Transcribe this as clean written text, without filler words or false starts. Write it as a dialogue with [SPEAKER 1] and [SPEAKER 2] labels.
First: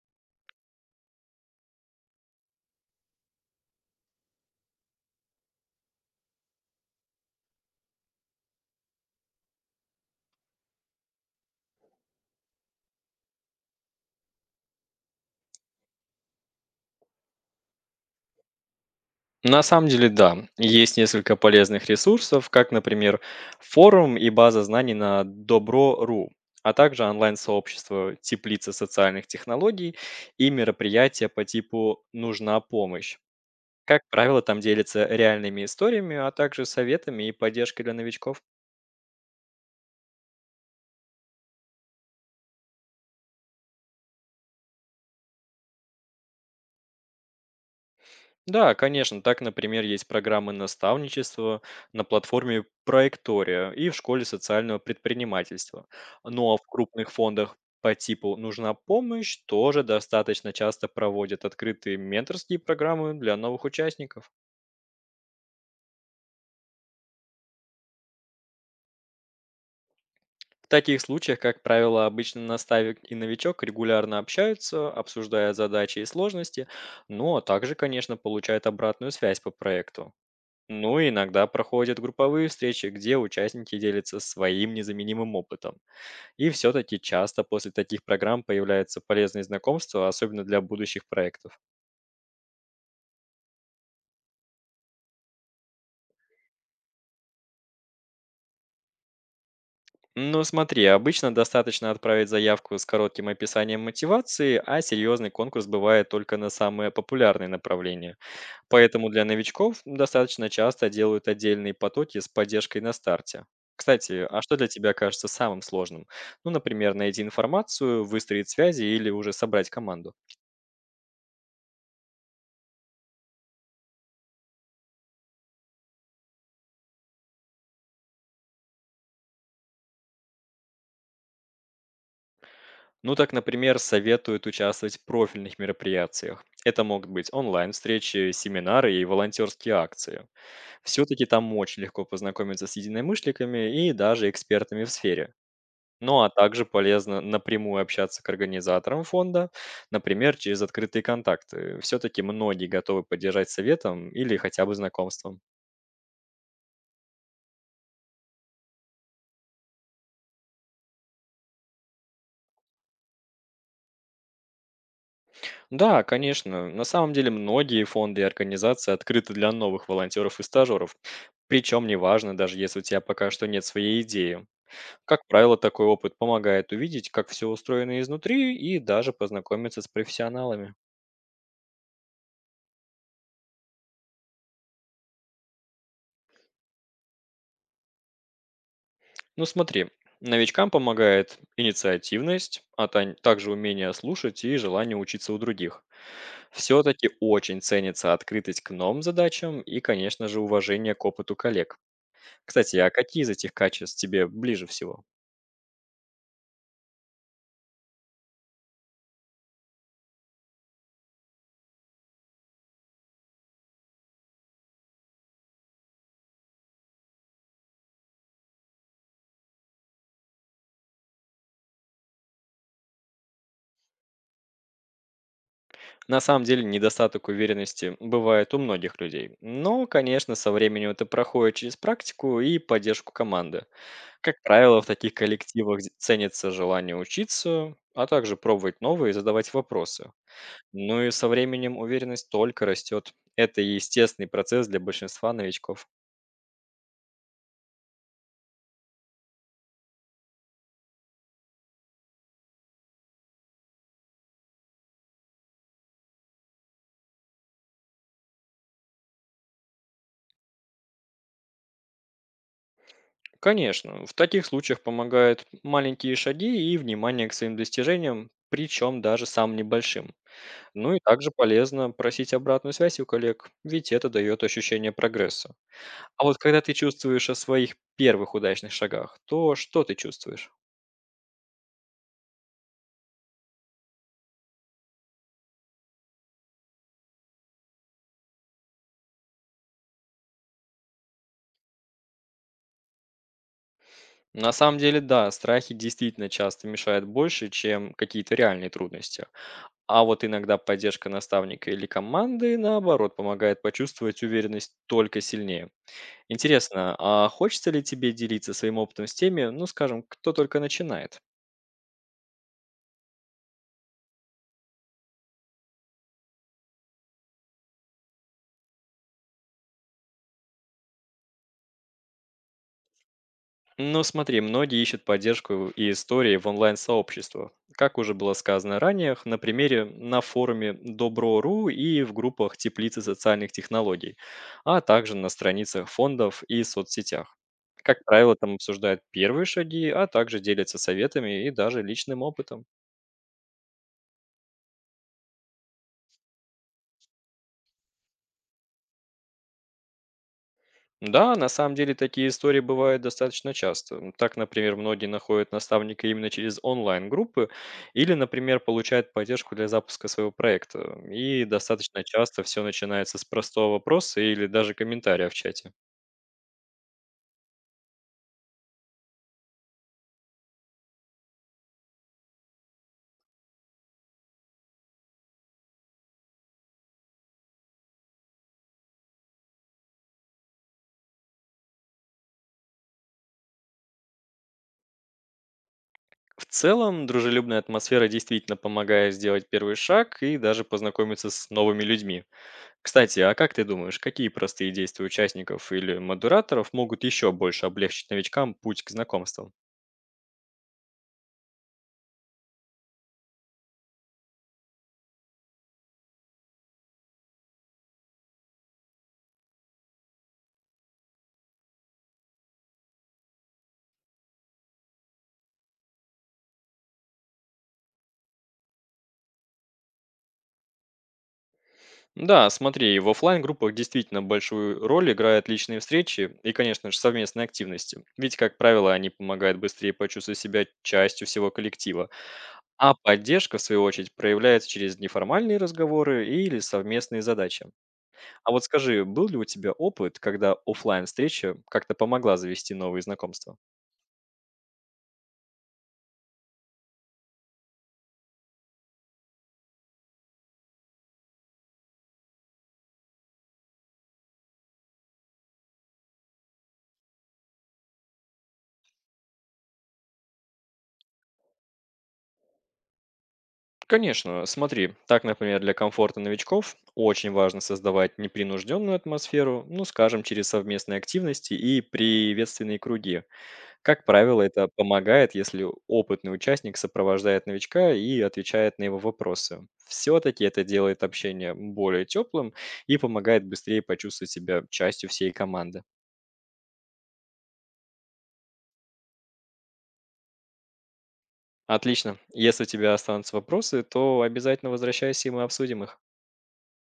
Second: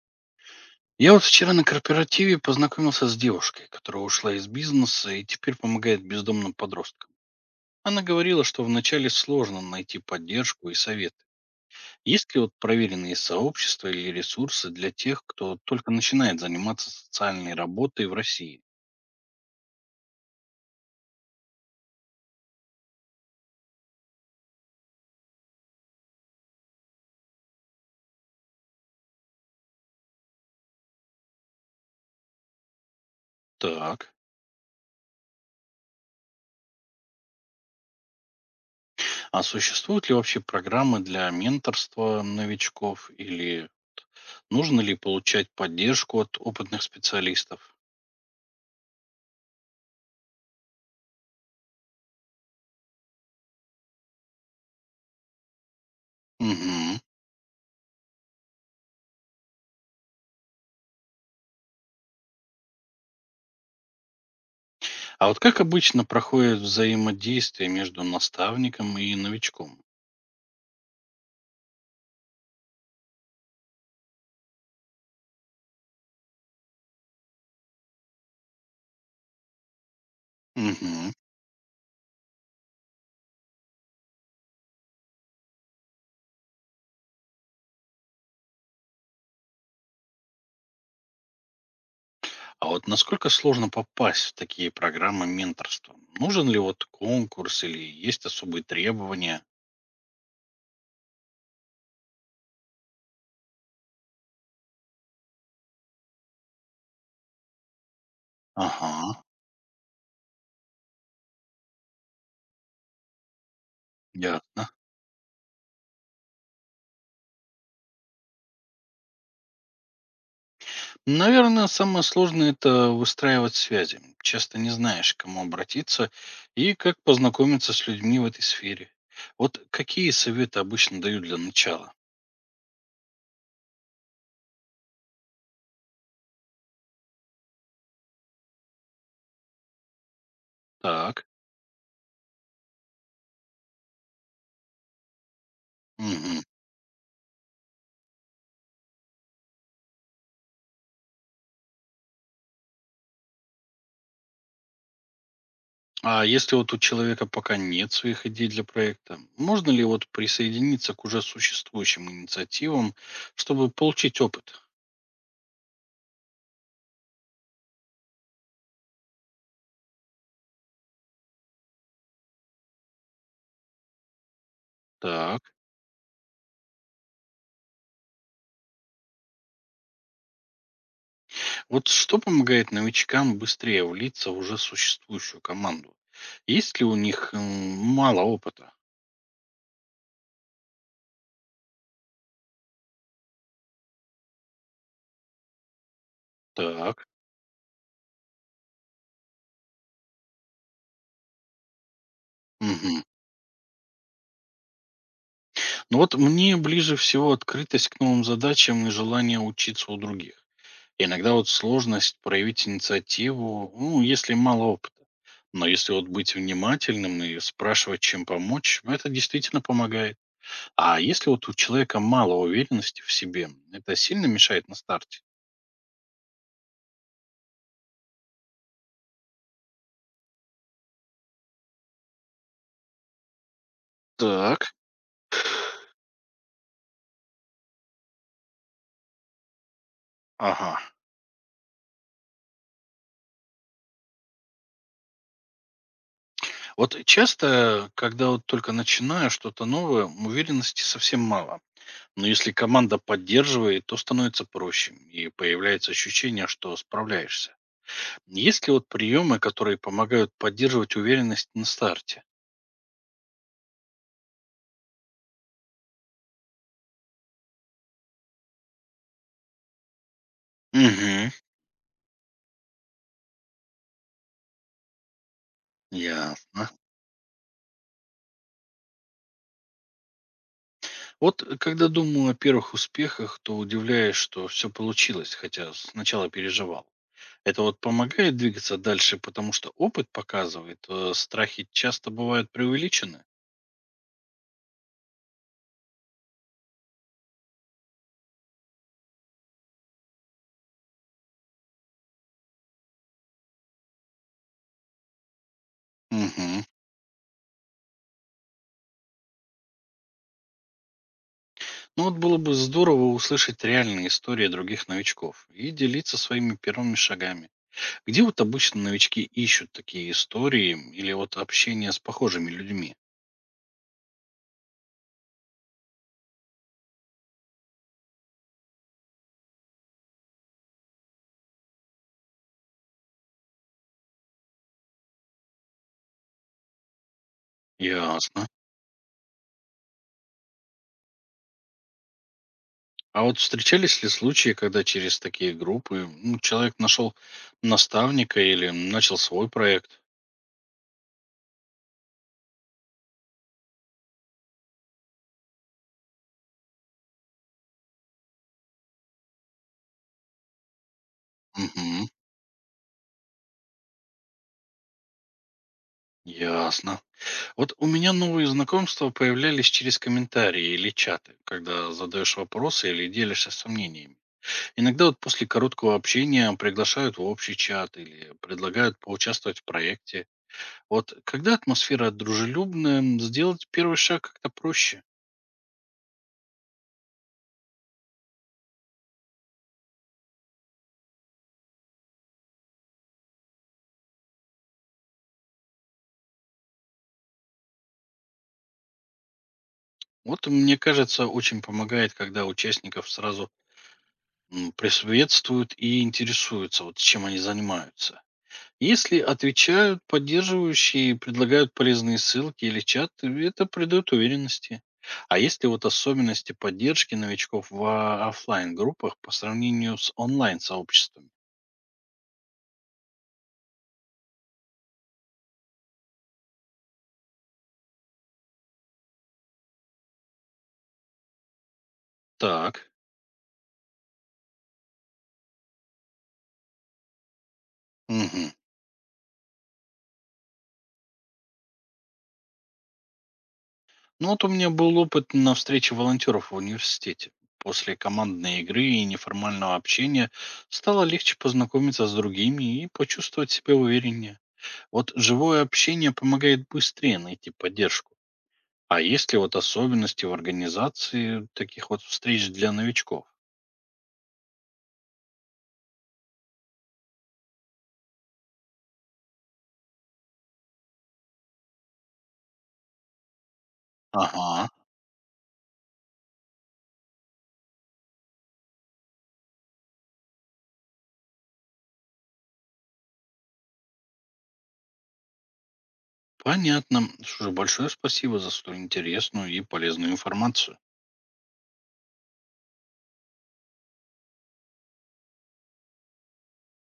[SPEAKER 1] Я вот вчера на корпоративе познакомился с девушкой, которая ушла из бизнеса и теперь помогает бездомным подросткам. Она говорила, что вначале сложно найти поддержку и советы. Есть ли вот проверенные сообщества или ресурсы для тех, кто только начинает заниматься социальной работой в России?
[SPEAKER 2] На самом деле, да, есть несколько полезных ресурсов, как, например, форум и база знаний на Добро.ру, а также онлайн-сообщество «Теплица социальных технологий» и мероприятия по типу «Нужна помощь». Как
[SPEAKER 1] Так.
[SPEAKER 2] правило, там делятся реальными историями, а также советами и поддержкой для новичков.
[SPEAKER 1] А существуют ли вообще программы для менторства новичков или нужно ли получать поддержку от опытных специалистов?
[SPEAKER 2] Да, конечно. Так, например, есть программы наставничества на платформе Проектория и в школе социального предпринимательства. Ну а в
[SPEAKER 1] Угу.
[SPEAKER 2] крупных фондах по типу «Нужна помощь» тоже достаточно часто проводят открытые менторские программы для новых участников.
[SPEAKER 1] А вот как обычно проходит взаимодействие между наставником и новичком?
[SPEAKER 2] В таких случаях, как правило, обычно наставник и новичок регулярно общаются, обсуждая задачи и сложности, ну а также, конечно, получают обратную связь по проекту. Ну и
[SPEAKER 1] Мгм.
[SPEAKER 2] иногда проходят групповые встречи, где участники делятся своим незаменимым опытом. И все-таки часто после таких программ появляются полезные знакомства, особенно для будущих проектов.
[SPEAKER 1] А вот насколько сложно попасть в такие программы менторства? Нужен ли вот конкурс или есть особые требования?
[SPEAKER 2] Ну смотри, обычно достаточно отправить заявку с коротким описанием мотивации, а серьезный конкурс бывает только на самые популярные направления.
[SPEAKER 1] Ага,
[SPEAKER 2] Поэтому для новичков достаточно часто делают отдельные потоки с поддержкой на старте. Кстати, а что для
[SPEAKER 1] ясно.
[SPEAKER 2] тебя кажется самым сложным? Ну, например, найти информацию, выстроить связи или уже собрать команду.
[SPEAKER 1] Наверное, самое сложное это выстраивать связи. Часто не знаешь, к кому обратиться и как познакомиться с людьми в этой сфере. Вот какие советы обычно дают для начала?
[SPEAKER 2] Ну, так, например, советуют участвовать в профильных мероприятиях. Это могут быть онлайн-встречи, семинары и волонтерские акции.
[SPEAKER 1] Так.
[SPEAKER 2] Все-таки там очень легко познакомиться с единомышленниками и даже экспертами в сфере. Ну, а
[SPEAKER 1] Мгм.
[SPEAKER 2] также полезно напрямую общаться к организаторам фонда, например, через открытые контакты. Все-таки многие готовы поддержать советом или хотя бы знакомством.
[SPEAKER 1] А если вот у человека пока нет своих идей для проекта, можно ли вот присоединиться к уже существующим инициативам, чтобы получить опыт?
[SPEAKER 2] Да, конечно, на самом деле многие фонды и организации открыты для новых волонтеров и стажеров. Причем неважно, даже если у тебя пока что нет своей идеи. Как
[SPEAKER 1] Так,
[SPEAKER 2] правило, такой опыт помогает увидеть, как все устроено изнутри и даже познакомиться с профессионалами.
[SPEAKER 1] вот что помогает новичкам быстрее влиться в уже существующую команду? Есть ли у них мало опыта?
[SPEAKER 2] Ну смотри, новичкам помогает инициативность, а также умение слушать и желание учиться у других.
[SPEAKER 1] Так.
[SPEAKER 2] Все-таки очень ценится открытость к новым задачам и, конечно же, уважение к опыту коллег. Кстати, а
[SPEAKER 1] Мгм.
[SPEAKER 2] какие из этих качеств тебе ближе всего?
[SPEAKER 1] Ну вот мне ближе всего открытость к новым задачам и желание учиться у других. Иногда вот сложность проявить инициативу, ну, если мало опыта. Но если вот быть внимательным и спрашивать, чем помочь, это действительно помогает. А если вот у человека мало уверенности в себе, это сильно мешает на старте?
[SPEAKER 2] На самом деле недостаток уверенности бывает у многих людей, но, конечно, со временем это проходит через практику и поддержку команды. Как
[SPEAKER 1] Так.
[SPEAKER 2] правило, в таких коллективах ценится желание учиться, а также пробовать новые и задавать вопросы.
[SPEAKER 1] Ага.
[SPEAKER 2] Ну и со временем уверенность только растет. Это естественный процесс для большинства новичков.
[SPEAKER 1] Вот часто, когда вот только начинаю что-то новое, уверенности совсем мало. Но если команда поддерживает, то становится проще и появляется ощущение, что справляешься. Есть ли вот приемы, которые помогают поддерживать уверенность на старте?
[SPEAKER 2] Конечно, в таких случаях помогают маленькие шаги и внимание к своим достижениям, причем даже самым небольшим. Ну и также
[SPEAKER 1] Мгм.
[SPEAKER 2] полезно просить обратную связь у коллег, ведь это дает ощущение прогресса. А вот когда
[SPEAKER 1] Ясно.
[SPEAKER 2] ты чувствуешь о своих первых удачных шагах, то что ты чувствуешь?
[SPEAKER 1] Когда думаю о первых успехах, то удивляюсь, что все получилось, хотя сначала переживал. Это вот помогает двигаться дальше, потому что опыт показывает, страхи часто бывают преувеличены.
[SPEAKER 2] На самом деле, да, страхи действительно часто мешают больше, чем какие-то реальные трудности. А вот иногда поддержка наставника или команды, наоборот, помогает почувствовать уверенность только сильнее.
[SPEAKER 1] Мгм.
[SPEAKER 2] Интересно, а хочется ли тебе делиться своим опытом с теми, ну, скажем, кто только начинает?
[SPEAKER 1] Ну вот было бы здорово услышать реальные истории других новичков и делиться своими первыми шагами. Где вот обычно новички ищут такие истории или вот общение с похожими людьми?
[SPEAKER 2] Ну смотри, многие ищут поддержку и истории в онлайн-сообществах. Как уже было сказано ранее, на примере на форуме Добро.ру и в группах Теплицы социальных технологий, а также на страницах фондов и соцсетях. Как правило,
[SPEAKER 1] Ясно.
[SPEAKER 2] там обсуждают первые шаги, а также делятся советами и даже личным опытом.
[SPEAKER 1] А вот встречались ли случаи, когда через такие группы ну, человек нашел наставника или начал свой проект?
[SPEAKER 2] Да, на самом деле такие истории бывают достаточно часто. Так, например, многие находят наставника именно через онлайн-группы или, например, получают поддержку для запуска своего проекта. И достаточно
[SPEAKER 1] Угу,
[SPEAKER 2] часто все начинается с простого вопроса или даже комментария в чате.
[SPEAKER 1] ясно. Вот у меня новые знакомства появлялись через комментарии или чаты, когда задаешь вопросы или делишься сомнениями. Иногда вот после короткого общения приглашают в общий чат или предлагают поучаствовать в проекте. Вот когда атмосфера дружелюбная, сделать первый шаг как-то проще.
[SPEAKER 2] В целом, дружелюбная атмосфера действительно помогает сделать первый шаг и даже познакомиться с новыми людьми. Кстати, а как ты думаешь, какие простые действия участников или модераторов могут еще больше облегчить новичкам путь к знакомствам?
[SPEAKER 1] Вот, мне кажется, очень помогает, когда участников сразу приветствуют и интересуются, вот чем они занимаются. Если отвечают поддерживающие, предлагают полезные ссылки или чат, это придает уверенности. А если вот особенности поддержки новичков в офлайн-группах по сравнению с онлайн-сообществами?
[SPEAKER 2] Да, смотри, в оффлайн-группах действительно большую роль играют личные встречи и, конечно же, совместные активности. Ведь, как правило, они помогают быстрее почувствовать себя частью всего коллектива.
[SPEAKER 1] Так.
[SPEAKER 2] А поддержка, в свою очередь, проявляется через неформальные разговоры или совместные задачи. А
[SPEAKER 1] Мгм.
[SPEAKER 2] вот скажи, был ли у тебя опыт, когда оффлайн встреча как-то помогла завести новые знакомства?
[SPEAKER 1] Ну вот у меня был опыт на встрече волонтеров в университете. После командной игры и неформального общения стало легче познакомиться с другими и почувствовать себя увереннее. Вот живое общение помогает быстрее найти поддержку. А есть ли вот особенности в организации таких вот встреч для новичков?
[SPEAKER 2] Конечно, смотри, так, например, для комфорта новичков очень важно создавать непринужденную атмосферу, ну, скажем, через совместные активности и приветственные круги. Как правило, это
[SPEAKER 1] Ага,
[SPEAKER 2] помогает, если опытный участник сопровождает новичка и отвечает на его вопросы. Все-таки это делает общение более теплым и помогает быстрее почувствовать себя частью всей команды.
[SPEAKER 1] понятно. Что же, большое спасибо за столь интересную и полезную информацию.
[SPEAKER 2] Отлично. Если у тебя останутся вопросы, то обязательно возвращайся, и мы обсудим их.